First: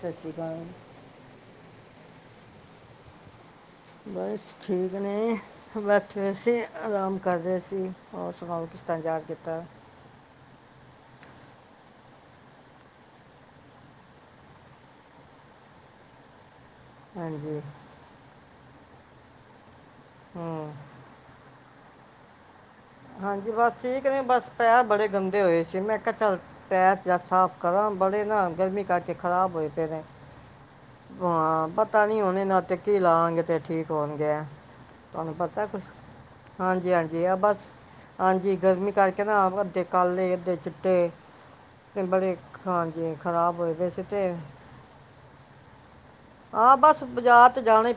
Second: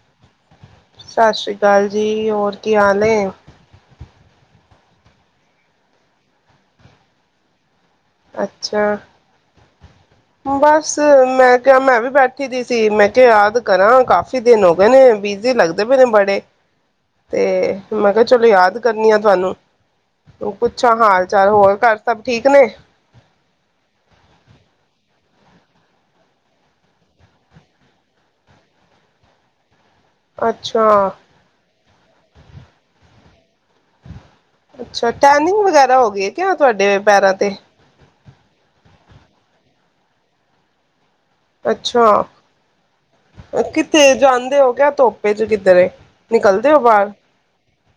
ਸਤਿ ਸ਼੍ਰੀ ਅਕਾਲ। ਕਾਲ ਜੀ, ਹੋਰ ਕੀ ਹਾਲ ਏ। ਬਸ ਠੀਕ ਨੇ ਬੈਠੇ ਹੋਏ ਸੀ, ਆਰਾਮ ਕਰ ਰਹੇ ਸੀ। ਹੋਰ ਸੁਣਾਓ ਅੱਛਾ ਕਿੱਦਾਂ ਯਾਦ ਕੀਤਾ? ਬਸ ਮੈਂ ਕਿਹਾ ਮੈਂ ਵੀ ਬੈਠੀ ਦੀ ਸੀ, ਮੈਂ ਕਿਹਾ ਯਾਦ ਕਰਾਂ ਕਾਫੀ ਦਿਨ ਹੋ ਗਏ ਨੇ ਬਿਜੀ ਲੱਗਦੇ ਪਏ ਨੇ ਬੜੇ। ਹਾਂਜੀ ਤੇ ਮੈਂ ਕਿਹਾ ਚਲੋ ਯਾਦ ਕਰਨੀ ਆ ਤੁਹਾਨੂੰ। ਨੂੰ ਹੂੰ ਪੁੱਛਾਂ ਹਾਲ-ਚਾਲ, ਹੋਰ ਘਰ ਸ ਸਭ ਠੀਕ ਨੇ। ਹਾਂਜੀ ਬਸ ਠੀਕ ਨੇ, ਬਸ ਪੈਰ ਬੜੇ ਗੰਦੇ ਹੋਏ ਸੀ, ਮੈਂ ਕ ਚਲ ਪੈਰ ਸਾਫ਼ ਕਰਾਂ ਬੜੇ ਨਾ ਗਰਮੀ ਕਰਕੇ ਖਰਾਬ ਹੋਏ ਪਏ ਨੇ। ਅੱਛਾ। ਤਾਂ ਨੀ ਹੁਣ ਏਨਾਂ ਤੇ ਕਿ ਲਾਵਾਂਗੇ ਤੇ ਠੀਕ ਹੋਣਗੇ, ਅੱਛਾ ਤੁਹਾਨੂੰ ਟੈਨਿੰਗ ਪਤਾ ਕੁਛ, ਵਗੈਰਾ ਹੋ ਗਈ ਹੈ ਕਿਆ ਤੁਹਾਡੇ ਹਾਂਜੀ-ਹਾਂਜੀ ਪੈਰਾਂ ਆ ਤੇ ਬਸ, ਹਾਂਜੀ ਗਰਮੀ ਕਰਕੇ [unintelligible] ਅੱਧੇ ਕਾਲੇ, ਅੱਧੇ ਚਿੱਟੇ ਤੇ ਅੱਛਾ, ਬੜੇ ਹਾਂਜੀ ਖਰਾਬ ਹੋਏ ਪਏ ਸੀ ਕਿਥੇ ਤੇ ਜਾਂਦੇ ਹੋ ਕਿਆ ਧੁੱਪ ਪੇਜੂ ਕਿੱਧਰ ਏ। ਹਾਂ ਬਸ ਬਾਜ਼ਾਰ 'ਚ ਜਾਣੇ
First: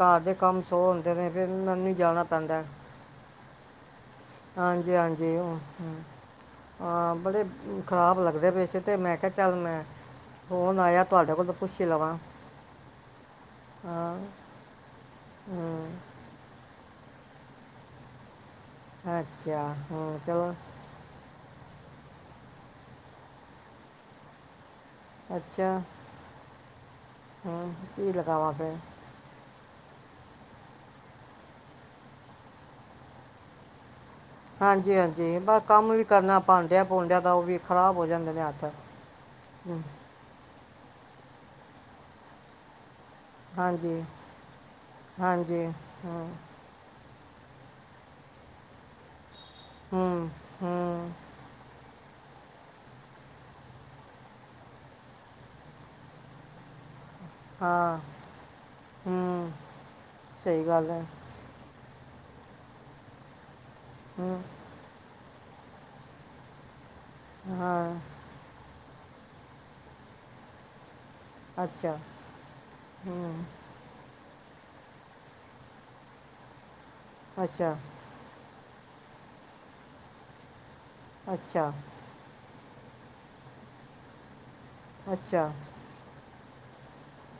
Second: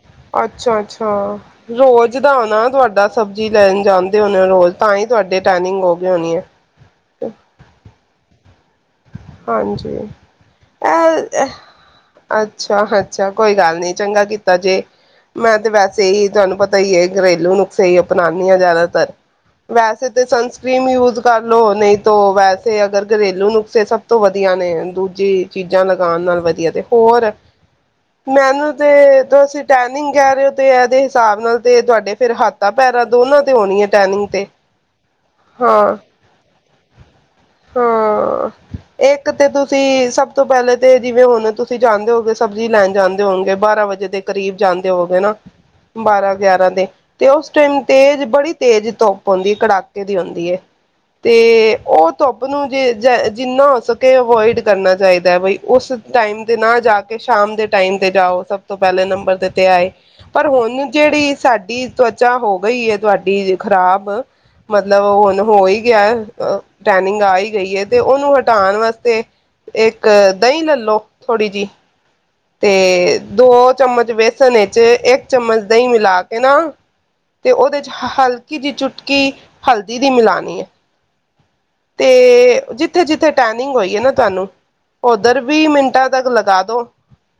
ਘਰ ਦੇ ਕੰਮ ਸੌ ਅੱਛਾ-ਅੱਛਾ, ਹੁੰਦੇ ਨੇ ਫਿਰ ਮੈਨੂੰ ਹੀ ਰੋਜ਼ ਜਾਣਾ ਦਾ ਪੈਂਦਾ ਹੈ। ਹੋਨਾ ਤੁਹਾਡਾ ਸਬਜ਼ੀ ਲੈਣ ਜਾਂਦੇ ਹੋਣੇ ਰੋਜ਼ ਤਾਂ ਹਾਂਜੀ ਹੀ ਹਾਂਜੀ ਤੁਹਾਡੇ ਉਹ, ਟੈਨਿੰਗ ਹੋ ਹਮ, ਗਈ ਹੋਣੀ ਹੈ। ਹਾਂ ਬੜੇ ਖਰਾਬ ਲੱਗ ਦੇ ਪਏ ਸੀ। [unintelligible] ਤੇ ਮੈਂ ਕਿਹਾ ਚੱਲ ਮੈਂ ਹਾਂਜੀ ਫੋਨ ਆਇਆ ਤੁਹਾਡੇ ਇਹ ਕੋਲ ਪੁੱਛ ਹੀ ਲਵਾਂ ਅੱਛਾ-ਅੱਛਾ, ਕੋਈ ਗੱਲ ਨੀ ਹਾਂ ਚੰਗਾ ਕੀਤਾ ਜੇ, ਮੈਂ ਤੇ ਹਮ, ਵੈਸੇ ਹੀ ਤੁਹਾਨੂੰ ਪਤਾ ਸਹੀ ਏ ਘਰੇਲੂ ਨੁਕਸੇ ਅਪਣਾਂਣੇ ਜ਼ਿਆਦਾਤਰ, ਅੱਛਾ ਵੈਸੇ ਹਮ, ਤੇ ਚਲੋ ਸਨਸਕ੍ਰੀਨ ਯੂਜ ਕਰ ਲਓ ਨਹੀਂ ਤੋ ਵੈਸੇ ਅਗਰ ਘਰੇਲੂ ਨੂੰ ਸੇ ਸਭ ਤੋਂ ਵਧੀਆ ਨੇ। ਦੂਜੀ ਅੱਛਾ ਚੀਜ਼ਾਂ ਲਗਾਉਣ ਨਾਲ ਵਧੀਆ, ਤੇ ਹੋਰ ਹਮ, ਕੀ ਲਗਾਵਾਂ ਮੈਨੂੰ ਫਿਰ ਤੇ ਤੁਸੀ ਟੈਨਿੰਗ ਕਹਿ ਰਹੇ ਹੋ ਤੇ ਇਹਦੇ ਹਿਸਾਬ ਨਾਲ ਤੇ ਤੁਹਾਡੇ ਫੇਰ ਹੱਥਾਂ ਪੈਰਾਂ ਦੋਨਾਂ ਤੇ ਹੋਣੀ ਹੈ ਟੈਨਿੰਗ ਤੇ ਹਾਂਜੀ-ਹਾਂਜੀ, ਬਸ ਕੰਮ ਹਾਂ ਵੀ ਕਰਨਾ ਪਾਂਡਿਆ-ਪੁਡਿਆਂ ਦਾ ਤਾਂ ਉਹ ਵੀ ਖ਼ਰਾਬ ਹੋ ਜਾਂਦੇ ਨੇ ਹਾਂ ਹੱਥ ਇੱਕ ਤੇ ਹਮ, ਤੁਸੀਂ ਸਭ ਤੋਂ ਪਹਿਲੇ ਤੇ ਜਿਵੇਂ ਹੁਣ ਤੁਸੀਂ ਜਾਣਦੇ ਹੋਗੇ ਸਬਜ਼ੀ ਲੈਣ ਜਾਂ ਦੇਹੋਗੇ ਬਾਰਾਂ ਹਾਂਜੀ ਵਜੇ ਦੇ ਕਰੀਬ ਜਾਂਦੇ ਹੋਗੇ ਨਾ, ਹਾਂਜੀ ਹਮ ਬਾਰਾਂ-ਗਿਆਰਾਂ ਦੇ ਤੇ ਉਸ ਟਾਈਮ ਤੇਜ਼ ਬੜੀ ਤੇਜ਼ ਧੁ ਹੁੰਦੀ ਕੜਾਕੇ ਦੀ ਹਮ ਹੁੰਦੀ ਹਮ, ਤੇ ਉਹ ਧੁੱਪ ਨੂੰ ਜੇ ਜੈ ਜਿੰਨਾ ਹੋ ਸਕੇ ਅਵੋਇਡ ਕਰਨਾ ਚਾਹੀਦਾ ਹੈ ਬਈ ਉਸ ਟਾਈਮ ਤੇ ਨਾ ਜਾ ਕੇ ਕੇ ਸ਼ਾਮ ਦੇ ਹਾਂ ਟਾਈਮ ਤੇ ਜਾਓ ਸਭ ਤੋਂ ਪਹਿਲੇ ਨੰਬਰ ਤੇ ਹਮ ਤੇ ਆਏ ਪਰ ਸਹੀ ਗੱਲ ਹੁਣ ਹੈ ਜਿਹੜੀ ਸਾਡੀ ਤਵਚਾ ਹੋ ਗਈ ਹੈ ਤੁਹਾਡੀ ਖ਼ਰਾਬ ਹੂੰ ਮਤਲਬ ੳੲ ਤੇ ਹੋ ਹੀ ਗਿਆ ੳ ਟ੍ਰੈਨਿੰਗ ਆ ਹੀ ਗਈ ਹੈ ਹਾਂ ਤੇ ਘਟਾਉਣ ਵਾਸਤੇ ਇੱਕ ਦਹੀਂ ਲੈਲੋ। ਥੋੜ੍ਹੀ ਜਿਹੀ ਅੱਛਾ ਤੇ ਹੂੰ ਦੋ ਚਮਚ ਬੇਸਣ ਵਿੱਚ ਇੱਕ ਚਮਚ ਦਹੀਂ ਮਿਲਾ ਕੇ ਨਾ ਤੇ ਅੱਛਾ ਉਹਦੇ 'ਚ ਹਲ ਨਿਕੀ ਜਹੀ ਚੁਟਕੀ ਹਲਦੀ ਦੀ ਮਿਲਉਣੀ ਹੈ ਅੱਛਾ ਜਿੱਥੇ ਜਿੱਥੇ ਟੈਨਿੰਗ ਹੋਈ ਹੈ ਨਾ ਤੁਹਾਨੂੰ ਉਧਰ ਅੱਛਾ ਵੀ ਮਿੰਟਾਂ ਤੱਕ ਲੱਗ ਦਾਦੋ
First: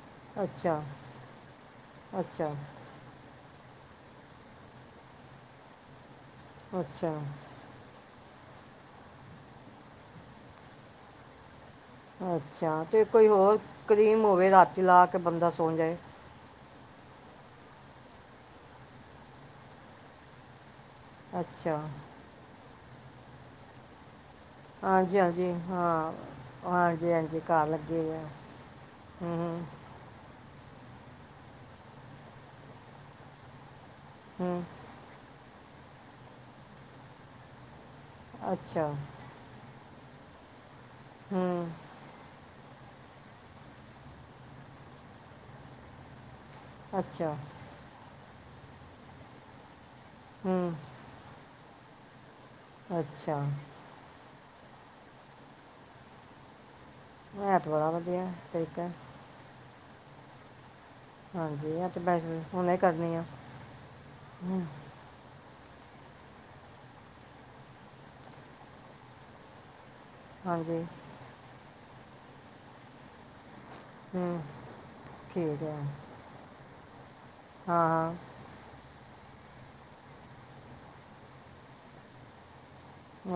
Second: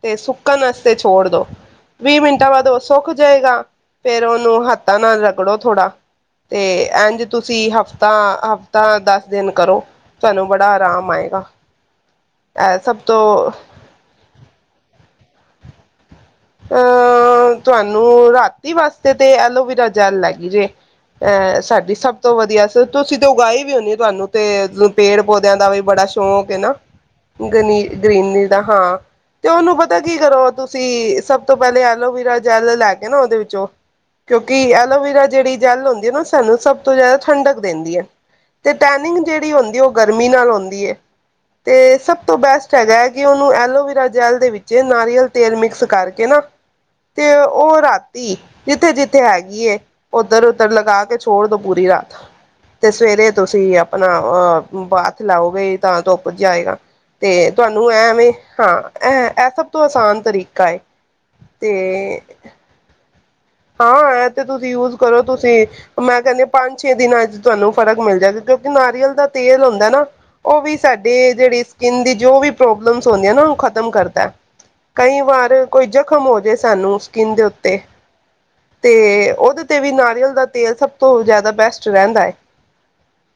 ਤੇ ਸੁੱਕਣ ਅੱਛਾ ਵਾਸਤੇ ਛੋੜ ਦੋ ਵੀਹ ਮਿੰਟਾਂ ਅੱਛਾ ਬਾਅਦ ਉਹ ਸੁੱਕ ਜਾਏਗਾ ਫੇਰ ਉਹ ਨੂੰ ਹੱਥਾਂ ਨਾਲ ਰਗੜੋ ਥੋੜਾ ਤੇ ਅੱਛਾ ਐੱਝ ਤੁਸੀਂ ਹਫ ਤਾਂ ਹਫਤਾ ਦੱਸ ਦਿਨ ਕਰੋ ਤੁਹਾਨੂੰ ਬੜਾ ਆਰਾਮ ਆਏਗਾ ਅੱਛਾ ਇਹ ਸਭ ਤੇ ਕੋਈ ਤੋਂ ਹੋਰ ਕਰੀਮ ਹੋਵੇ ਰਾਤੀ ਲਾ ਕੇ ਤੇ ਬੰਦਾ ਸੌ ਜਾਏ ਅਹ ਤੁਹਾਨੂੰ ਰਾਤੀ ਵਾਸਤੇ ਤੇ ਐਲੋਵਰਾ ਜੈਲ ਲੈਗੀ ਜੇ ਅਹ ਅੱਛਾ ਸਾਡੀ ਸਭ ਤੋਂ ਵਧੀਆ ਸ ਤੁਸੀਂ ਤੇ ਉਗਾਈ ਵੀ ਹੋੜੀ ਹੈ, ਤੁਹਾਨੂੰ ਤੇ ਹਾਂਜੀ ਪੇੜ ਹਾਂਜੀ ਪੌਦਿਆਂ ਦਾ ਵੀ ਬੜਾ ਹਾਂ ਸ਼ੌਂਕ ਹੈ ਨਾ, ਹਾਂਜੀ ਹਾਂਜੀ ਘਰ ਗਨੀ ਲੱਗੀ ਹੋਈ ਆ ਗਰੀਨਰੀ ਦਾ ਹਾਂ ਹੂੰ ਤੇ ਹੂੰ ਉਹਨੂੰ ਪਤਾ ਕੀ ਕਰੋ ਤੁਸੀਂ ਤੇ ਸਭ ਤੋਂ ਪਹਿਲੇ ਐਲੋਵਰਾ ਜੈਲ ਲੈ ਕੇ ਨਾ ਉਹਦੇ ਵਿੱਚੋਂ ਕਿਉਂਕਿ ਹੂੰ ਐਲੋਵੀਰਾ ਜਿਹੜੀ ਜੈਲ ਹੁੰਦੀ ਹੈ ਨਾ ਉਹ ਸਾਨੂੰ ਸਭ ਤੋਂ ਜ਼ਿਆਦਾ ਠੰਡਕ ਦਿੰਦੀ ਹੈ ਤੇ ਅੱਛਾ ਟੈਨਿੰਗ ਜਿਹੜੀ ਹੁੰਦੀ ਉਹ ਗਰਮੀ ਨਾਲ ਹੋਂਦੀ ਏ। ਹੂੰ ਤੇ ਸਭ ਤੋਂ ਬੈਸਟ ਹੈਗਾ ਹੈ। ਕਿ ਉਹਨੂੰ ਐਲੋਵਰਾ ਜੈਲ ਦੇ ਵਿੱਚ ਨਾਰੀਅਲ ਤੇਲ ਮਿਕਸ ਕਰਕੇ ਕਿਹ ਨਾ ਅੱਛਾ ਤੇ ਉਹ ਰਾਤ ਜੀ ਜਿੱਥੇ, ਜਿੱਥੇ ਹੈਗੀ ਏ ਉੱਧਰ, ਉੱਧਰ ਹੂੰ ਲਗਾ ਕੇ ਛੋੜ ਦੋ। ਪੂਰੀ ਰਾਤ। ਤੇ ਸਵੇਰੇ ਅੱਛਾ ਤੁਸੀਂ ਆਪਣਾ ਅਹ ਹਾਥ ਲਾਓਗੇ। ਤਾਂ ਧੁੱਪ ਜਾਏਗਾ। ਤੇ ਇਹ ਤਾਂ ਬੜਾ ਤੁਹਾਨੂੰ ਵਧੀਆ ਐਵੇਂ ਹਾਂ ਤਰੀਕਾ ਹੈ। ਇਹ ਸਭ ਤੋਂ ਆਸਾਨ ਤਰੀਕਾ ਹੈਏ। ਹਾਂਜੀ ਤੇ ਇਹ ਤਾਂ ਬਸ ਹੁਣੇ ਕਰਨੀ ਆ ਹਾਂ ਇਹ ਤੇ ਹੂੰ, ਤੁਸੀਂ ਯੂਜ ਕਰੋ ਤੁਸੀਂ। ਮੈਂ ਕਹਿੰਦੀ ਹ ਪੰਜ ਛੇ ਦਿਨਾਂ ਅੱ ਤੁਹਾਨੂੰ ਫ਼ਰਕ ਮਿਲ ਜਾਏਗਾ ਕਿਉਂਕਿ ਨਾਰੀਅਲ ਦਾ ਤੇਲ ਹੁੰਦਾ ਨਾ ਉਹ ਵੀ ਹਾਂਜੀ ਸਾਡੇ ਜਿਹੜੀ ਸਕਿੰਨ ਦੀ ਜੋ ਵੀ ਪ੍ਰੋਬਲਮਸ ਹੁੰਦੀਆਂ ਨਾ ਖਤਮ ਕਰਦਾ ਹੂੰ ਕਈ ਵਾਰ ਠੀਕ ਹੈ ਕੋਈ ਜ਼ਖਮ ਹੋ ਜੇ ਸਾਨੂੰ ਦੇ ਉੱਤੇ ਹਾਂ ਹਾਂ ਤੇ ਉਹਦੇ ਤੇ ਵੀ ਨਾਰੀਅਲ ਦਾ ਤੇਲ ਸਭ ਤੋਂ ਜ਼ਿਆਦਾ ਬੈਸਟ ਰਹਿੰਦਾ ਹੈ।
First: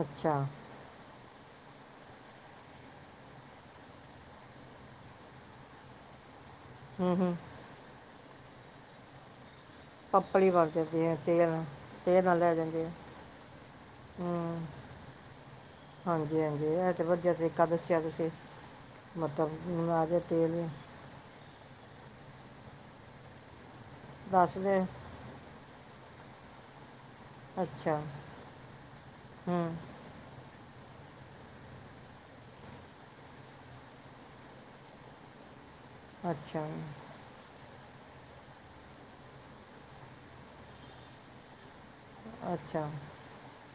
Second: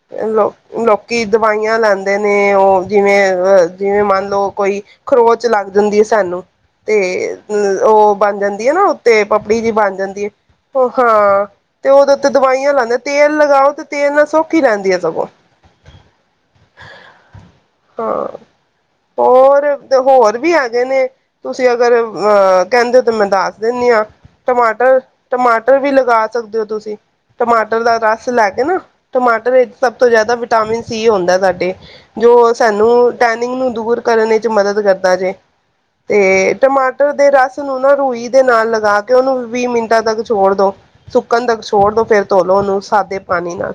ਅੱਛਾ ਲੋਕ ਲੋਕ ਕਿ ਦਵਾਈਆਂ ਲੈਂਦੇ ਨੇ। ਉਹ ਜਿਵੇਂ ਅ ਜਿਵੇਂ ਮੰਨ ਲਓ ਕੋਈ ਖਰੋਚ ਲੱਗ ਜਾਂਦੀ ਹੈ ਸਾਨੂੰ। ਤੇ ਹਮ, ਹਮ। ਉਹ ਬਣ ਜਾਂਦੀ ਹੈ। ਨਾ ਉੱਤੇ ਬੀਜੀ ਬਣ ਜਾਂਦੀ ਹੈ। ਪੱਪਲੀ ਵਗ ਉਹ ਜਾਂਦੀ ਹੈ ਹਾਂ ਤੇਲ ਤੇ ਉਹਦੇ ਤੇਲ ਉੱਤੇ ਨਾਲ ਲੈ ਦਵਾਈਆਂ ਜਾਂਦੇ ਆ ਲਾਉਦੇ ਤੇਲ ਲਗਾਓ ਤੇ ਤੇਲ ਨਾਲ ਸੌਖੀ ਹੂੰ ਰਹਿੰਦੀ ਹੈ ਸਗੋਂ ਹਾਂਜੀ ਹਾਂਜੀ ਇਹ ਤਾਂ ਵਧੀਆ ਤਰੀਕਾ ਦੱਸਿਆ ਹਾਂ ਤੁਸੀਂ ਮਤਲਬ ਹੋਰ ਹੁਣ ਆ ਜਾ ਹੋਰ ਤੇਲ ਵੀ ਆਗੇਏ ਨੇ ਤੁਸੀਂ ਅਗਰ ਅ ਕਹਿੰਦੇ ਹੋ ਤੇ ਮੈਂਦਾਸ ਦਿੰਨ ਹਾਂ ਦੱਸ ਦੇ ਟਮਾਟਰ, ਟਮਾਟਰ ਵੀ ਲੱ ਗਾ ਸਕਦੇ ਹੋ ਤੁਸੀਂ ਟਮਾਟਰ ਅੱਛਾ ਦਾ ਰਸ ਲੈ ਕੇ। ਨਾ। ਟਮਾਟਰ ਇਹ ਹੂੰ ਸਭ ਤੋਂ ਜ਼ਿਆਦਾ ਵਿਟਾਮਿਨ ਸੀ ਹੁੰਦਾ ਸਾਡੇ। ਜੋ ਸਾਨੂੰ ਟੈਨਿੰਗ ਨੂੰ ਦੂਰ ਕਰਨ ਵਿੱਚ ਮਦਦ ਕਰਦਾ ਜੇ। ਤੇ ਅੱਛਾ ਜੀ। ਟਮਾਟਰ ਦੇ ਰਸ ਨੂੰ ਨਾ ਰੂਈ ਦੇ ਨਾਲ ਲਗਾ ਕੇ ਉਹਨੂੰ ਵੀਹ ਮਿੰਟਾਂ ਤੱਕ ਛੋੜ ਦੋ ਸੁੱਕਣ ਤੱਕ ਛੋੜ ਦੋ ਫਿਰ ਧੋਲੋ ਉਹਨੂੰ ਅੱਛਾ ਸਾਦੇ ਪਾਣੀ ਨਾਲ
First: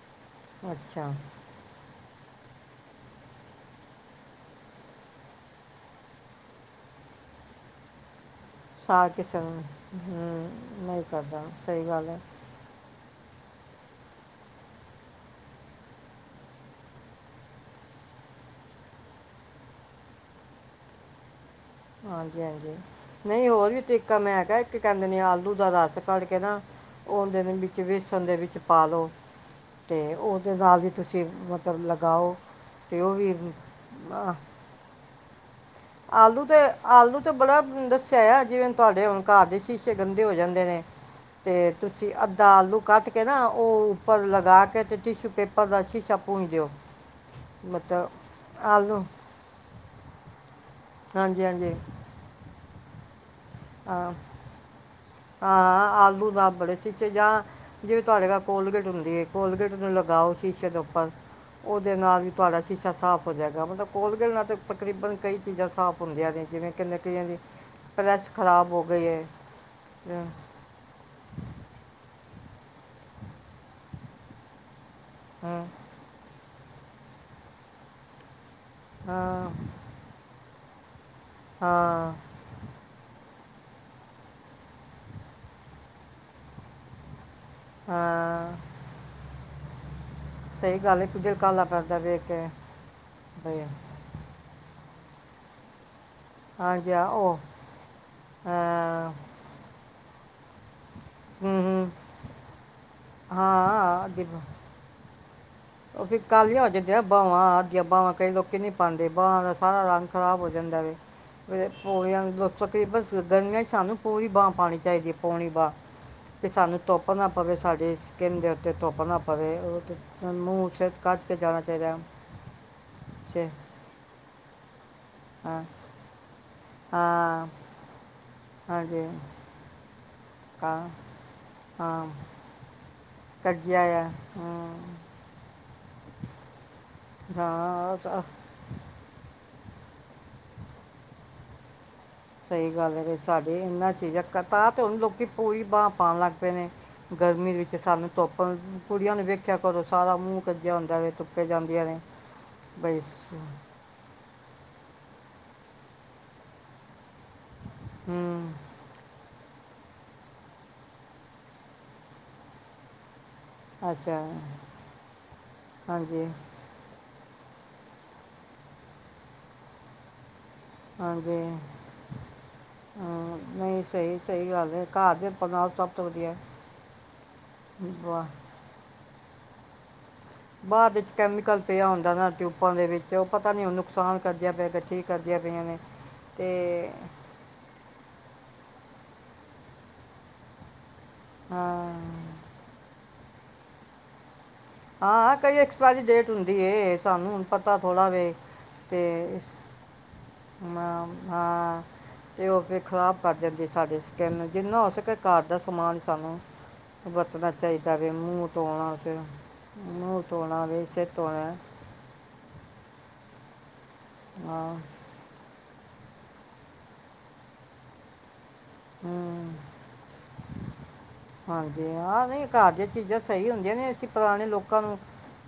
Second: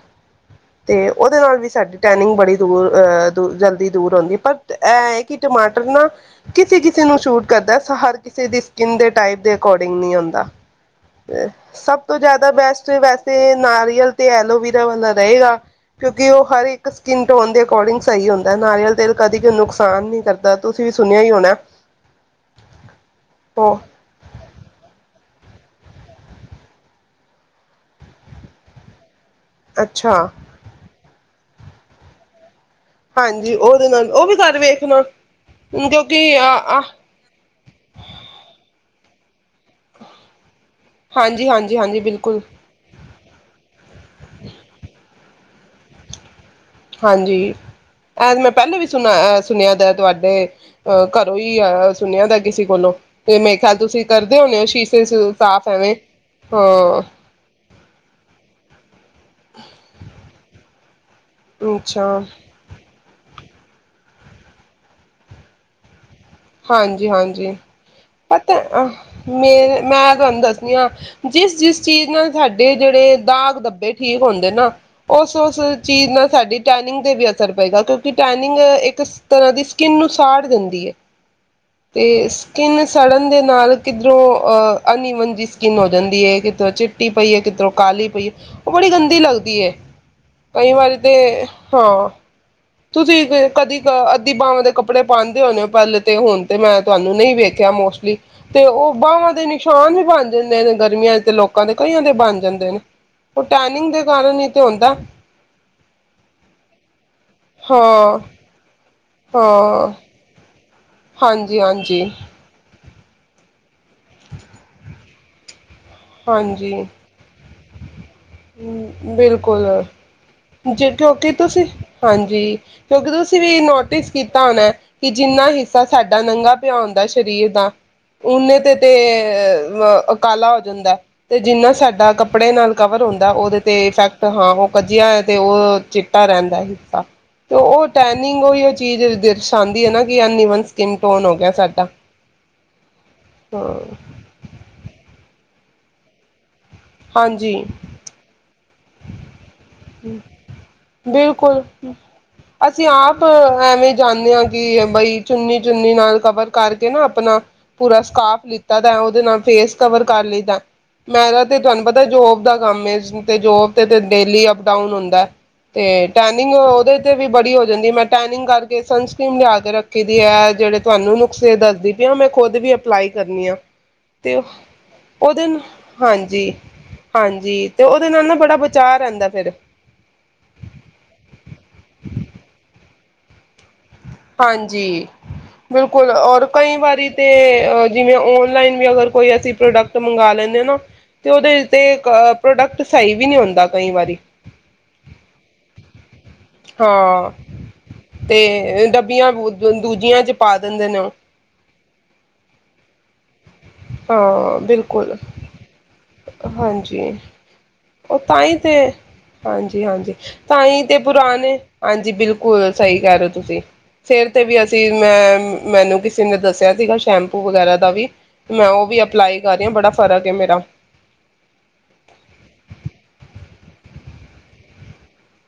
ਤੇ ਅੱਛਾ ਉਹਦੇ ਨਾਲ ਵੀ ਸਾਡੀ ਟੈਨਿੰਗ ਬੜੀ ਦੂਰ ਅ ਜਲਦੀ ਦੂਰ ਹੁੰਦੀ ਪਰ ਇਹ ਏ ਕਿ ਟਮਾਟਰ ਨਾ ਕਿਸੇ ਕਿਸੇ ਨੂੰ ਸੂਟ ਕਰਦਾ ਹਰ ਕਿਸੇ ਦੀ ਸਕਿਨ ਦੇ ਸਾਗ ਟਾਈਪ ਕਿਸੇ ਦੇ ਨੂੰ ਅਕੋਰਡਿੰਗ ਨਹੀਂ ਹੁੰਦਾ ਹੂੰ ਨਹੀਂ ਕਰਦਾ ਸਹੀ ਸਭ ਗੱਲ ਤੋਂ ਹੈ ਜ਼ਿਆਦਾ ਬੈਸਟ ਵਸ ਤੇ ਨਾਰੀਅਲ ਤੇ ਐਲੋਵੀਰਾ ਵਾਲਾ ਰਹੇਗਾ ਕਿਉਂਕਿ ਉਹ ਹਰ ਇੱਕ ਸਕਿਨ ਟੋਨ ਦੇ ਅਕੋਰਡਿੰਗ ਸਹੀ ਹੁੰਦਾ ਨਾਰੀਅਲ ਤੇਲ ਕਦੇ ਕੋਈ ਨੁਕਸਾਨ ਨਹੀਂ ਕਰਦਾ ਤੁਸੀਂ ਵੀ ਸੁਣਿਆ ਹੀ ਹੋਣਾ ਹਾਂਜੀ ਹਾਂਜੀ ਨਹੀਂ ਹੋਰ ਉਹ ਵੀ ਤਰੀਕਾ ਮੈਂ ਹੈਗਾ ਇੱਕ ਕਹਿੰਦੇ ਨੇ ਆਲੂ ਦਾ ਰਸ ਕਢ ਕੇ ਨਾ ਉਹ ਦੇ ਵਿੱਚ ਵੇਸਣ ਦੇ ਵਿੱਚ ਪਾ ਲਉ ਤੇ ਅੱਛਾ ਉਹਦੇ ਨਾਲ ਵੀ ਤੁਸੀਂ ਮਤਲਬ ਲਗਾਓ ਤੇ ਉਹ ਵੀ ਹਾਂਜੀ ਉਹਦੇ ਨਾਲ ਉਹ ਅਹ, ਵੀ ਕਰ ਵੇਖਣਾ ਕਿਉਂਕਿ ਆਲੂ ਤੇ ਆਲੂ ਤੇ ਬੜਾ ਦੱਸਿਆ ਆ ਜਿਵੇਂ ਤੁਹਾਡੇ ਹੁਣ ਘਰ ਦੇ ਸ਼ੀਸ਼ੇ ਗੰਦੇ ਹੋ ਜਾਂਦੇ ਨੇ ਹਾਂਜੀ ਤੇ ਹਾਂਜੀ ਹਾਂਜੀ ਤੁਸੀਂ ਬਿਲਕੁਲ ਅੱਧਾ ਆਲੂ ਕੱਟ ਕੇ ਨਾ ਉਹ ਉੱਪਰ ਲਗਾ ਕੇ ਤੇ ਟਿਸ਼ੂ ਪੇਪਰ ਨਾਲ ਸ਼ੀਸ਼ਾ ਪੂੰਝ ਦਿਉ। ਹਾਂਜੀ ਇਹ ਮੈਂ ਪਹਿਲੇ ਵੀ ਆਲੂ ਸੁਣਿਆ ਸੁਣਿਆ ਦਾ ਤੁਹਾਡੇ ਅ ਘਰੋਂ ਹਾਂਜੀ ਹੀ ਹਾਂਜੀ ਆਇ ਸੁਣਿਆ ਦਾ ਕਿਸੀ ਕੋਲੋਂ ਤੇ ਮੇਰੇ ਖਿਆਲ ਤੁਸੀਂ ਹਾਂ ਕਰਦੇ ਹੋਣੇ ਹੋ ਸ਼ੀਸ਼ੇ ਸਾਫ਼ ਹਾਂ ਐਵੇਂ ਆਲੂ ਨਾਲ ਬੜੇ ਹਾਂ ਸ਼ੀਸ਼ੇ ਜਾਂ ਜਿਵੇਂ ਤੁਹਾਡੇ ਘਰ ਕੋਲਗੇਟ ਹੁੰਦੀ ਹੈ ਕੋਲਗੇਟ ਨੂੰ ਲਗਾਓ ਸ਼ੀਸ਼ੇ ਤੇ ਉਪਰ ਪਰ ਉਹਦੇ ਨਾਲ ਅੱਛਾ ਵੀ ਤੁਹਾਡਾ ਸ਼ੀਸ਼ਾ ਸਾਫ਼ ਹੋ ਜਾਏਗਾ ਮਤਲਬ ਕੋਲਗੇਟ ਨਾਲ ਤਾਂ ਤਕਰੀਬਨ ਕਈ ਚੀਜ਼ਾਂ ਸਾਫ਼ ਹੁੰਦੀਆਂ ਨੇ ਜਿਵੇਂ ਕਿ ਕਹਿੰਦੇ ਕਿ ਕਈਆਂ ਦੀ ਪ੍ਰੈਸ ਅਤੇ ਖਰਾਬ ਹੋ ਗਈ ਮ ਹੈ ਮੈਂ ਤੁਹਾਨੂੰ ਦੱਸਦੀ ਹਾਂ ਜਿਸ -ਜਿਸ ਚੀਜ਼ ਇਸ ਨਾਲ ਸਾਡੇ ਜਿਹੜੇ ਦਾਗ ਧੱਬੇ ਠੀਕ ਹੁੰਦੇ ਨਾ। ਉਸ ਉਸ ਹਾਂ ਚੀਜ਼ ਨਾਲ ਸਾਡੀ ਟੈਨਿੰਗ ਤੇ ਵੀ ਅਸਰ ਪਏਗਾ ਕਿਉਂਕਿ ਟੈਨ ਟੈਨਿੰਗ ਇੱਕ ਹਾਂ ਤਰ੍ਹਾਂ ਦੀ ਸਕਿਨ ਨੂੰ ਸਾੜ ਦਿੰਦੀ ਦੀ ਹੈ ਹਾਂ ਤੇ ਸਕਿਨ ਸੜਨ ਦੇ ਨਾਲ ਕਿੱਧਰੋਂ ਅਹ ਅਨਇਵਨ ਜੀ ਸਕਿਨ ਹੋ ਜਾਂਦੀ ਹੈ ਕਿਥੋਂ ਚਿੱਟੀ ਪਈ ਹੈ ਕਿੱਧਰੋਂ ਕਾਲੀ ਪਈ ਹੈ ਹਾਂ ਉਹ ਬੜੀ ਗੰਦੀ ਲੱਗਦੀ ਏ। ਸਹੀ ਗੱਲ ਦਿਲ ਕਾਲਾ ਪੈਦਾ ਹਾਂ ਵੇਖ ਕੇ। ਤੁਸੀਂ ਬਈ ਕਦੀ ਕ ਅੱਧੀ ਬਵਾਂ ਦੇ ਕੱਪੜੇ ਪਾਉਂਦੇ ਹੋਣੇ ਪਪਹਿਲੇ ਤੇ ਹੁਣ ਤੇ ਹਾਂ ਮੈਂ ਜੀ ਆ ਤੁਹਾਨੂੰ ਨਹੀਂ ਉਹ ਵੇਖਿਆ ਮੋਸਟਲੀ ਤੇ ਉਹ ਅਮ, ਬਾਹਵਾਂ ਦੇ ਨਿਸ਼ਾਨ ਵੀ ਬਣ [unintelligible] ਗਰਮੀਆਂ ਚ ਤੇ ਹੂੰ ਲੋਕਾਂ ਦੇ ਹੂੰ, ਕਈਆਂ ਦੇ ਬਣ ਜਾਂਦੇ ਨੇ। ਉਹ ਟੈਨਿੰਗ ਦੇ ਹਾਂ ਦੀ ਕਾਰਨ ਹੀ ਤੇ ਹੁੰਦਾ। ਉਹ ਫ ਕਾਲੀਆਂ ਹੋ ਜਾਂਦੀਆਂ। ਬਾਵਾਂ ਅੱਧੀਆਂ ਬਾਵਾਂ ਹਾਂ ਕਈ ਲੋਕੀ ਨਹੀਂ ਪਾਉਂਦੇ ਬਾਵਾਂ ਦਾ ਸਾਰਾ ਹਾਂ ਰੰਗ ਖਰਾਬ ਹੋ ਜਾਂਦਾ ਏ ਹਾਂਜੀ ਹੋ ਹਾਂਜੀ ਜਾ ਤਕਰੀਬਨ ਸਾਨੂ ਗਰਮੀਆਂ ਚ ਪੂਰੀ ਬਾਂਹ ਪਾਉਣੀ ਚਾਹੀਦੀ ਪੌਣੀ ਬਾਂਹ ਕਿ ਹਾਂਜੀ ਸਾਨੂੰ ਤੋਪ ਨਾ ਪਵੇ ਸਾਡੇ ਕਿੰਜ ਦੇ ਉੱਤੇ ਧੁੱਪ ਨਾ ਪਵੇ ਉਹ ਬਿਲਕੁਲ ਤੇ ਮੂੰਹ ਜੇ ਸਿਰ ਕੱਜ ਕਿਉਂਕਿ ਕੇ ਜਾਣਾ ਤੁਸੀਂ ਚਾਹੀਦਾ ਹੈ ਹਾਂਜੀ ਕਿਉਂਕਿ ਤੁਸੀਂ ਸੇ ਵੀ ਨੋਟਿਸ ਕੀਤਾ ਹੋਣ [inaudible] ਕਿ ਜਿੰਨਾ ਹਾਂ ਹਿੱਸਾ ਸਾਡਾ ਨੰਗਾ ਪਉਂਦਾ ਹਾਂ ਸਰੀਰ ਦਾ ਉਨੇ ਤੇ ਤੇ ਹਾਂਜੀ ਕਾਲਾ ਹੋ ਕਾ ਜਾਂਦਾ ਤੇ ਜਿੰਨਾ ਹਾਂ ਸਾਡਾ ਕੱਪੜੇ ਨਾਲ ਦਾ ਉਹਦੇ ਤੇ ਕੱਜਿਆ ਆ ਇਫੈਕਟ ਹਾਂ ਉਹ ਕੱਜਿਆ ਹੈ ਤੇ ਉਹ ਚਿੱਟਾ ਰਹਿੰਦਾ ਹੈ ਤੇ ਉਹ ਹਾਂ ਤਾਂ ਟੈਨਿੰਗ ਹੀ ਉਹ ਚੀਜ਼ ਦਰਸ ਦਿਖਾਂਦੀ ਹੈ ਨਾ ਕਿ ਅਨਈਵਨ ਸਕਿਨ ਟੋਨ ਹੋ ਗਿਆ ਸਾਡਾ ਸਹੀ ਗੱਲ ਹੈ ਸਾਡੇ ਹਾਂ ਇਨਾ ਚੀਜ਼ਾ, ਤਾਂ ਤੇ ਹੂਣ ਲੋਕੀ ਉਹੀ ਬਾਂ ਪਾਉਣ ਲੱਗ ਨੇ ਗਰਮੀ ਹਾਂਜੀ ਵਿੱਚ ਸਾਨੂੰ ਤੋਪਣ ਕੁੜੀਆਂ ਨੂੰ ਵੇਖ ਬਿਲਕੁਲ ਜਾਂਦੀਆਂ ਨੇ ਅਸੀਂ ਬਈ ਆਪ ਸ- ਐਵੇਂ ਜਾਂਦੇ ਹਾਂ ਕਿ ਬਈ ਚੁੰਨੀ ਚੁੰਨੀ ਨਾਲ ਕਵਰ ਕਰਕੇ ਨਾ ਆਪਣਾ ਪੂਰਾ ਸਕਾਫ ਹੂੰ ਲਿੱਤਾ ਤਾਂ ਉਹਦੇ ਨਾਲ ਫੇਸ ਕਵਰ ਕਰ ਲਈਦਾ, ਮੇਰਾ ਤੇ ਤੁਹਾਨੂੰ ਪਤਾ ਜੋਬ ਦਾ ਕੰਮ ਤੇ ਜੋਬ ਤੇ ਤੇ ਅੱਛਾ ਡੇਲੀ ਟੋਨ ਹੁੰਦਾ ਤੇ ਹਾਂਜੀ ਟੈਨਿੰਗ ਉਹਦੇ ਤੇ ਵੀ ਬੜੀ ਹੋ ਜਾਂਦੀ ਮੈਂ ਟੈਨਿੰਗ ਕਰਕੇ ਸਨਸਕ੍ਰੀਨ ਲਿਆ ਕੇ ਰੱਖੀ ਦੀ ਹੈ ਜਿਹੜੇ ਤੁਹਾਨੂੰ ਹਾਂਜੀ ਨੁਕਸੇ ਦੱਸਦੀ ਪਈ ਮੈਂ ਖੁਦ ਵੀ ਅਪਲਾਈ ਹਾਂ, ਕਰਨੀ ਆ ਨਹੀਂ ਸਹੀ ਤੇ ਸਹੀ ਗੱਲ ਹੈ ਘਰ ਦੇ ਉਹਦੇ ਪਨਾਹ ਸਭ ਤੋਂ ਵਧੀਆ ਹਾਂਜੀ ਹੈ। ਹਾਂਜੀ ਤੇ ਉਹਦੇ ਨਾਲ ਵਾਹ ਨਾ ਬੜਾ ਬਚਾਅ ਰਹਿੰਦਾ ਫਿਰ ਬਾਅਦ ਵਿੱਚ ਕੈਮੀਕਲ ਪਿਆ ਹੁੰਦਾ ਨਾ ਟਿਊਬਾਂ ਦੇ ਵਿੱਚ ਉਹ ਪਤਾ ਨੀ ਉਹਨੂੰ ਹਾਂਜੀ ਬਿਲਕੁਲ ਔਰ ਕਈ ਤੇ ਵਾਰੀ ਤੇ ਜਿਵੇਂ ਔਨ ਲਾਈਨ ਵੀ ਅਗਰ ਕੋਈ ਅਸੀਂ ਪ੍ਰੋਡਕਟ ਮੰਗਵਾ ਲੈਂਦੇ ਹਾਂ ਨਾ ਤੇ ਉਹਦੇ ਤੇ ਹਾਂ ਪ੍ਰੋਡਕਟ ਸਹੀ ਵੀ ਨਹੀਂ ਹੁੰਦਾ ਕਈ ਵਾਰੀ ਹਾਂ ਕਈ ਐਕਸਪਾਇਰੀ ਡੇਟ ਹੁੰਦੀ ਏ, ਹਾਂ ਸਾਨੂੰ ਹੁਣ ਪਤਾ ਥੋੜਾ ਵੇ ਤੇ ਡੱਬੀਆਂ ਦੂਜੀਆਂ ਚ ਪਾ ਤੇ ਦਿੰਦੇ ਨੇ ਉਹ ਹਾਂ, ਹੋ ਕੇ ਖਿਲਾਫ਼ ਜਾਂਦੀ ਸਾਡੇ ਸਕਿੰਨ ਹਾਂ ਜਿੰਨਾ ਹੋ ਸਕੇ ਬਿਲਕੁਲ ਕਾਰ ਦਾ ਸਮਾਨ ਸਾਨੂੰ ਹਾਂਜੀ ਵਰਤਣਾ ਚਾਹੀਦਾ ਪਹਿਲੇ ਉਹ ਤਾਂ ਮੂੰਹ ਹੀ ਤੇ ਧੋਣਾ ਫਿਰ ਹਾਂਜੀ ਹਾਂਜੀ, ਤਾਂਹੀ ਤੇ ਪੁਰਾਣੇ, ਹਾਂਜੀ ਬਿਲਕੁਲ ਸਹੀ, ਕਰਹਿ ਰਹੇ ਤੁਸੀਂ ਫਿਰ ਤੇ ਵੀ ਹਾਂ ਅਸੀਂ ਮੈਨੂੰ ਕਿਸੇ ਨੇ ਦੱਸਿਆ ਸੀਗਾ ਸ਼ੈਂਪੂ ਵਗੈਰਾ ਦਾ ਵੀ ਮੈਂ ਉਹ ਵੀ ਅਪਲਾਈ ਹੂੰ ਕਰ ਰਹੀ ਆ ਬੜਾ ਫਰਕ ਹੈ, ਮੇਰਾ ਹਾਂਜੀ ਆ ਨਹੀਂ ਘਰ ਦੀਆਂ ਚੀਜ਼ਾਂ ਸਹੀ ਹੁੰਦੀਆਂ ਨੇ, ਅਸੀਂ ਪੁਰਾਣੇ ਲੋਕਾਂ ਨੂੰ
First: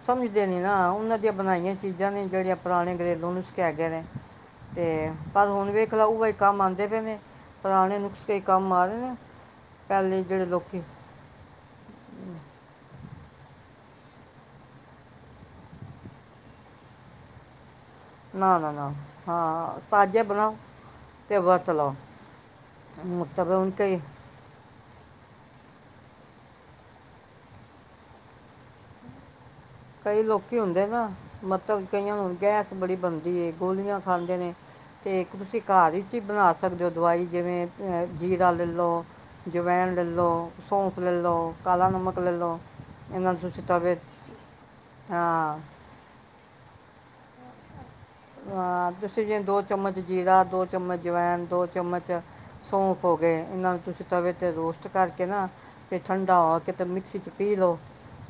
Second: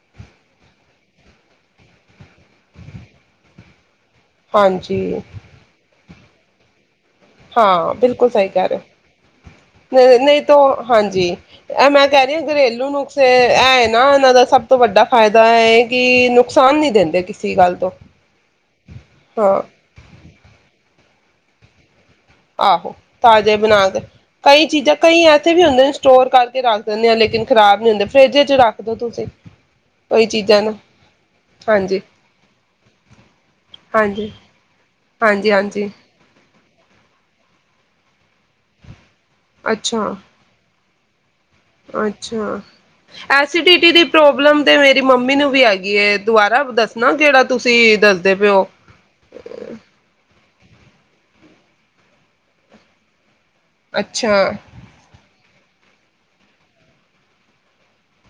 ਸਮਝਦੇ ਨੇ ਨਾ ਉਹਨਾਂ ਦੀਆਂ ਬਣਾਈਆਂ ਚੀਜ਼ਾਂ ਨੇ ਜਿਹੜੀਆਂ ਪੁਰਾਣੇ ਘਰੇਲੂ ਨੂੰ ਨੁਸਖੇ ਗਏ ਨੇ ਤੇ, ਹਾਂਜੀ ਪਰ ਹੁਣ ਵੇਖ ਸੁਣਾਓ ਹੋਰ ਕੰਮ ਆਉਂਦੇ ਪਏ ਨੇ ਹਾਂ, ਬਿਲਕੁਲ ਪੁਰਾਣੇ ਬਿਲਕੁਲ ਨੁਸਖੇ ਹੀ ਸਹੀ ਕਰ ਕੰਮ ਰਿਹੇ ਆ ਰਹੇ ਨੇ ਨਹੀਂ, ਪਹਿਲੇ ਨਹੀਂ, ਜਿਹੜੇ ਤ ਲੋਕੀ ਹਾਂਜੀ। ਇਹ ਮੈਂ ਕਹਿ ਰਹੀ ਹਾਂ ਘਰੇਲੂ ਨੁਕਸੇ ਹੈ, ਨਾ ਇਹਨਾਂ ਦਾ ਸਭ ਤੋਂ ਵੱਡਾ ਫਾਇਦਾ ਇਹ ਕਿ, ਨੁਕਸਾਨ ਨਹੀਂ ਦਿੰਦੇ ਕਿਸੇ ਗੱਲ ਤੋਂ ਨਾ ਨਾ ਨਾ ਹਾਂ, ਤਾਜ਼ੇ ਬਣਾਓ ਅਤੇ ਬਰਤਲੋ ਤੇ ਹਾਂ ਗੰਦ ਤੂੰ ਹੀ ਖਾ ਮੈਂ ਪਹਿਲਾ ਹੀ ਪਤਾ ਤੂੰ ਪਲ ਫੁਕਰੀਆਂ ਇਨਾ ਥੋੜੀ ਕ ਪਾ ਆਹੋ, ਤਾਜ਼ੇ ਬਣਾ ਕੇ, ਕਈ ਚੀਜ਼ਾਂ ਕਈ ਐਸੇ ਵੀ ਹੁੰਦੇ ਨੇ ਸਟੋਰ ਕਰਕੇ ਰੱਖ ਦਿੰਦੇ, ਆ ਲੇਕਿਨ ਖਰਾਬ ਨੀ ਹੁੰਦੇ ਫਰਿੱਜ ਚ ਰੱਖ ਦੋ ਤੁਸੀਂ ਕਈ ਕੋਈ ਲੋਕੀ ਚੀਜ਼ਾਂ ਹੁੰਦੇ ਨਾ, ਮਤਲਬ ਹਾਂਜੀ ਕਈਆਂ ਨੂੰ ਗੈਸ ਬੜੀ ਬਣਦੀ ਗੋਲੀਆਂ ਹਾਂਜੀ ਖਾਂਦੇ ਨੇ ਅਤੇ ਇੱਕ ਹਾਂਜੀ ਤੁਸੀਂ ਹਾਂਜੀ ਘਰ ਵਿੱਚ ਹੀ ਬਣਾ ਸਕਦੇ ਹੋ ਦਵਾਈ ਜੇਵੇਂ ਜਿਵੇ ਜੀਰਾ ਲੈ ਲਓ ਜਵਾੈਣ ਲੈ ਅੱਛਾ ਲਓ ਸੌਂਫ ਲੈ ਲਓ ਕਾਲਾ ਨਮਕ ਲੈ ਅੱਛਾ, ਲਓ ਇਹਨਾਂ ਨੂੰ ਤੁਸੀਂ ਐਸੀਡੀਿਟੀ ਤਵੇ ਦੀ ਪ੍ਰੋਬਲਮ ਤੇ ਮੇਰੀ ਮੰਮੀ ਨੂੰ ਹਾਂ ਵੀ ਹੈਗੀ ਏ ਦੁਬਾਰਾ, ਦੱਸਣਾ ਜਿਹੜਾ ਤੁਸੀਂ ਦੱਸਦੇ ਪਏ ਓ ਹਾਂ, ਤੁਸੀਂ ਫਿਰ ਦੋ ਚਮਚ ਜੀਰਾ ਦੋ ਦੋ ਚਮਚ ਅਜਵੈਣ, ਦੋ ਚਮਚ ਸੌਫ, ਹੋ ਗਏ ਇਹਨਾਂ ਨੂੰ ਤੁਸੀਂ ਤਵੇ ਅੱਛਾ ਤੇ ਰੋਸਟ ਕਰਕੇ ਨਾ ਫ ਠੰਡਾ ਹੋ ਕਿ ਮਿਕਸੀ ਚ ਪੀਸ ਲੋਓ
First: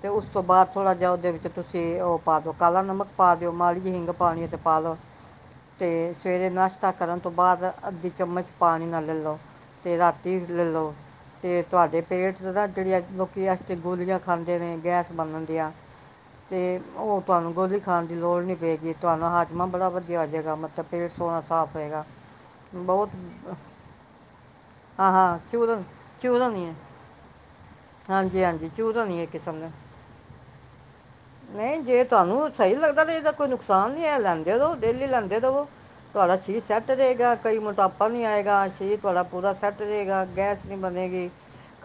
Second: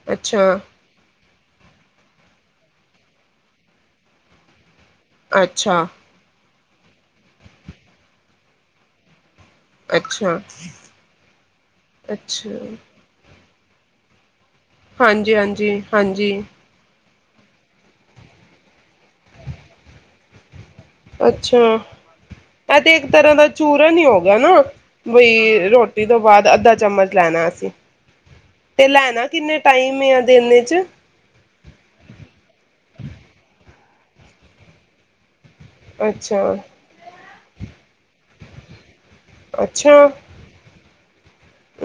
ਤੇ ਉਸ ਤੋਂ ਅੱਛਾ ਬਾਅਦ ਥੋੜ੍ਹਾ ਜਿਹਾ ਉਹਦੇ ਚ ਤੁਸੀਂ ਉਹ ਪਾ ਦਿਓ, ਕਾਲਾ ਨਮਕ ਪਾ ਦਿਓ, ਮਾਲੜੀ ਹਿੰਗ ਪਾਣੀਓ ਤੇ ਪਾਲੋ ਅੱਛਾ ਤੇ, ਸਵੇਰੇ ਨਾ [unintelligible] ਕਰਨ ਤੋਂ ਬਾਅਦ, ਅੱਧੀ ਚਮਚ ਪਾਣੀ ਨਾਲ ਲੈਲੋ। ਤੇ ਰਾਤੀ ਅੱਛਾ ਲੈਲੋ, ਤੇ ਤੁਹਾਡੇ ਪੇਟ ਨਾ ਅੱਛਾ ਜਿਹੜੀ ਇਸ ਵਾਸਤੇ ਗੋਲੀਆਂ ਖਾਂਦੇ ਨੇ ਗੈਸ ਹਾਂਜੀ ਬਨਣਦੀਆਂ ਹਾਂਜੀ ਹਾਂਜੀ ਤੇ ਹੋ ਤੁਹਾਨੂੰ ਗੋਲੀ ਖਾਣ ਦੀ ਲੋੜ ਨੀ ਪਏਗੀ ਤੁਹਾਨੂੰ ਹੱਜ ਮਾਂ ਬੜਾ ਆ ਜਾਏਗਾ, ਮਤਲਬ ਪੇਟ ਸੋਹਣਾ ਅੱਛਾ ਸਾਫ਼ ਹੋਏਗਾ ਇਹ ਤੇ ਬਹੁਤ ਇੱਕ ਤਰ੍ਹਾਂ ਦਾ ਚੂਰਨ ਹੀ ਹੋ ਗਿਆ ਨਾ ਹਾਂ-ਹਾਂ ਬਈ ਚੁਰਨ ਰੋਟੀ ਤੋਂ ਬਾਅਦ ਚੁਰਨ ਹੀ ਹੈ, ਅੱਧਾ ਚਮਚ ਲੈਣਾ ਅਸੀਂ ਹਾਂਜੀ-ਹਾਂਜੀ ਤੇ ਚੂੂਰਨ ਹੀ ਹੈ ਲੈਣਾ ਇਕ ਕਿੰਨੇ ਕਿਸਮ ਦਾ ਟਾਈਮ ਆ ਦਿਨ ਚ ਨਹੀਂ, ਜੇ ਤੁਹਾਨੂੰ ਸਹੀ ਲੱਗਦਾ ਤੇ ਇਹਦਾ ਕੋਈ ਨੁਕ ਸੋਧ ਲੰ [unintelligible] ਲੈਲੋ, ਡੇਲੀ ਲੈਂਦੇ ਰਵੋ। ਤੁਹਾਡਾ ਅੱਛਾ ਸ਼ਰੀਰ ਸੈੱਟ ਰਹੇਗਾ। ਕਈ ਮੋਟਾਪ ਨੀ ਆਏਗਾ, ਸਰੀਰ ਤੁਹਾਡਾ ਪੂਰਾ ਸੈੱਟ ਅੱਛਾ ਰਹੇਗਾ, ਗੈਸ ਨੀ ਬਣੇਗੀ,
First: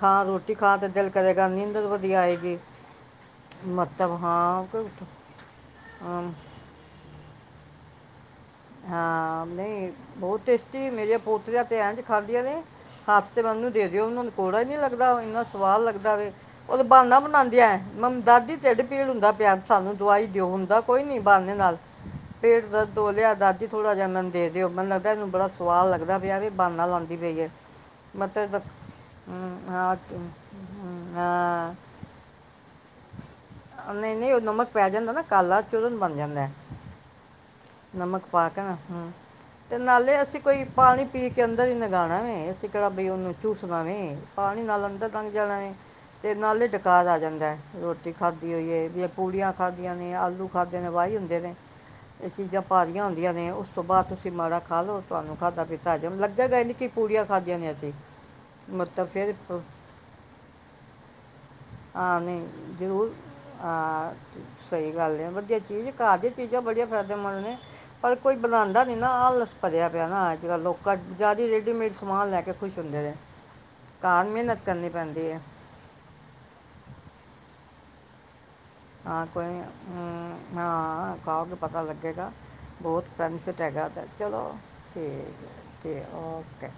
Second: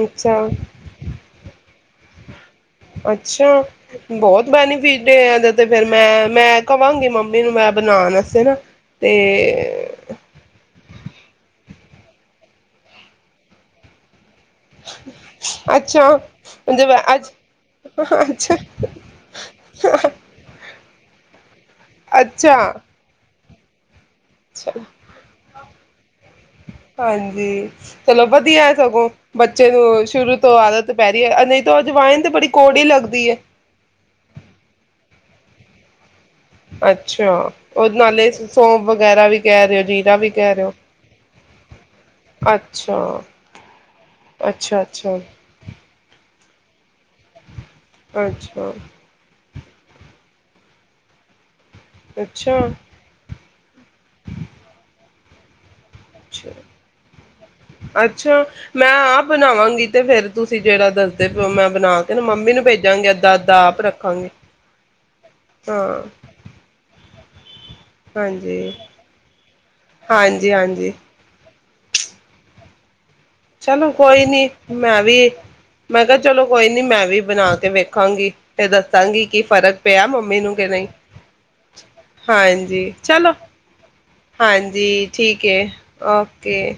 ਹਾਂ ਅੱਛਾ ਰੋਟੀ ਖਾਣ ਤੇ ਦਿਲ ਕਰੇਗਾ, ਨੀਂਦ ਨੀ ਆਏਗੀ। ਅੱਛਾ, ਮਤਲਬ ਬਹੁਤ ਹਾਂ ਕੋਈ ਬੈਨੀਫਿਟ ਇਹਦਾ ਤੇ, ਫਿਰ ਮੈਂ ਅਮ, ਮੈਂ ਕਵਾਂਗੀ ਮਮ- ਮੈਨੂੰ ਮੈਂ ਬਣਾਉਣਾ ਹਾਂ ਨਹੀਂ, ਬਹੁਤ ਟੇਸਟੀ ਮੇਰੀਆਂ ਪੋਤਰੀਆਂ ਤੇਂ ਇਂਜ ਖਾਧਿਆਂ ਨੇ ਹਫਤੇ ਬਾਦ ਦੇ ਦਿਓ ਉਹਨੂੰ। ਕੌੜਾ ਹੀ ਨੀ ਲੱਗਦਾ ਹੌਣਾ, ਇੰਨਾ ਸਵਾਦ ਲੱਗਦਾ ਅੱਛਾ ਵੇ, ਉਹਤਾ ਮਤਲਬ ਬਹਾਨਾ ਅੱਜ ਬਣਾਉਣਦੀਆ, ਅੱਛਾ ਦਾਦੀ ਢਿੱਡ ਪੀੜ ਹੁੰਦਾ ਪਿਆ ਸਾਨੂੰ ਦਵਾਈ ਦਿਓ ਹੋਂਦਾ ਕੋਈ ਨੀ ਬਹਾਨੇ ਨਾਲ। ਪੇਟ ਅੱਛਾ ਦਰਦ ਹੌ ਰਿਆ। ਦਾਦੀ ਥੋੜਾ ਜਿਹਾ ਮੈਨ ਦੇ ਦਿਓ, ਮੈਨੂੰ ਲੱਗਦਾ ਇਹਨੂੰ ਬੜਾ ਸਵਾਦ ਲਗ ਹਾਂਜੀ, ਚਲੋ ਮਤਲਬ ਤਾਂ- ਵਧੀਆ ਸਗੋਂ ਹਮ, ਬੱਚੇ ਹਾਂ ਨੂੰ ਸ਼ੁਰੂ ਤੋਂ ਆਦਤ ਹਮ, ਪੈ ਰਹੀ, ਨਹੀਂ ਹਾਂ ਤੋ ਅਜਵੈਨ ਤੇ ਬੜੀ ਕੌੜੀ ਲਗ [unintelligible] ਨਹੀਂ-ਨਹੀਂ ਨਮਕ ਪੈ ਜਾਂਦਾ ਨਾ ਕਾਲਾ ਬਣ ਜਾਂਦਾ ਹੈ ਅੱਛਾ। ਉਹ ਨਮਕ ਨਾਲੇ ਪਾ ਕੇ ਨਾ ਸੌਂਫ ਹੂੰ ਵਗੈਰਾ ਵੀ ਕਹਿ ਰਹੇ ਤੇ ਹੋ ਨਾਲੇ ਜੀਰਾ ਵੀ ਅਸੀਂ ਕਹਿ ਕੋਈ ਰਹੇ ਹੋ ਪਾਣੀ ਪੀ ਕੇ ਅੰਦਰ ਹੀ ਲਗਾਣਾ ਵੇ ਅਸੀਂ ਕਿਹੜਾ ਅੱਛਾ ਬਈ ਉਹਨੂੰ ਚੂਸਨਾ ਵੇ ਪਾਣੀ ਅੱਛਾ ਨਾਲ ਅੰਦਰ ਅੱਛਾ ਲੰਘ ਜਾਣਾ ਵੇ। ਤੇ ਨਾਲੇ ਡ ਡਕਾਰ ਆ ਜਾਂਦਾ, ਰੋਟੀ ਖਾਦੀ ਅੱਛਾ ਹੋਈ ਹੈ ਯਾ ਪੂੜੀਆਂ ਖਾਦੀਆਂ ਨੇ, ਆਲੂ ਖਾਦੇ ਨੇ ਵਾਹੀ ਹੁੰਦੇ ਨੇ। ਚੀਜ਼ਾਂ ਅੱਛਾ ਭਾਰਿਆ ਹੁੰਦੀਆਂ ਨੇ, ਉਸ ਤੋਂ ਬਾਅਦ ਤੁਸੀਂ ਮਾੜਾ ਖਾ ਲਓ। ਤੁਹਾਨੂੰ ਖਾਧਾ-ਪਿਤਾ ਅਸੀਂ ਅੱਛਾ, ਮੈਂ ਮਤਲਬ ਆਪ ਫਿਰ ਪ- ਬਨਾਵਾਂਗੀ ਤੇ ਫੇਰ ਤੁਸੀਂ ਜਿਹੜਾ ਦੱਸਦੇ ਪਏਹੋ। ਆਮੀਨ ਜਰੂਰ ਹਾਂ ਰੱਖਾਂਗੇ ਸਹੀ ਗੱਲ ਆ ਵਧੀਆ ਚੀਜ਼ ਹਾਂ ਕਾਹਦੀ ਚੀਜ਼ਾਂ ਬੜੀਆ [unintelligible] ਪਰ ਕੋਈ ਹਾਂਜੀ ਬਣਾਉਂਦਾ ਨਹੀਂ ਨਾ ਆਲਸ ਭਰਿਆ ਪਿਆ ਨਾ ਅੱਜ ਹਾਂਜੀ ਕੱਲ ਲੋਕ ਹਾਂਜੀ ਚ ਜਿਆਦਾ ਰੇਮੇਡ ਸਮਾਨ ਲੈ ਕੇ ਖੁਸ਼ ਹੁੰਦੇ ਨੇ ਚਲੋ ਕੋਈ ਘਰ ਨੀ ਮਿਹਨਤ ਕਰਨੀ ਮੈਂ ਪੈਂਦੀ ਵੀ ਹੈ ਮੈਂ ਕਿਹਾ ਚਲੋ ਕੋਈ [unintelligible] ਮੈਂ ਵੀ ਬਣਾ ਕੇ ਵੇਖਾਂਗੀ ਤੇ ਦੱਸਾਂਗੀ ਹਾਂ ਕੀ ਕੋਈ ਫ਼ਰਕ ਪਿਆ ਮੰਮੀ ਨੂੰ ਹਮ ਕਿ ਨਹੀਂ ਹਾਂ ਖਾਓਗੇ ਪਤਾ ਲੱਗੇਗਾ ਹਾਂਜੀ ਬਹੁਤ ਚਲੋ ਬੈਨੀਫਿਟ ਹੈਗਾਦਾ ਚਲੋ ਠੀਕ ਹੈ ਓਕੇ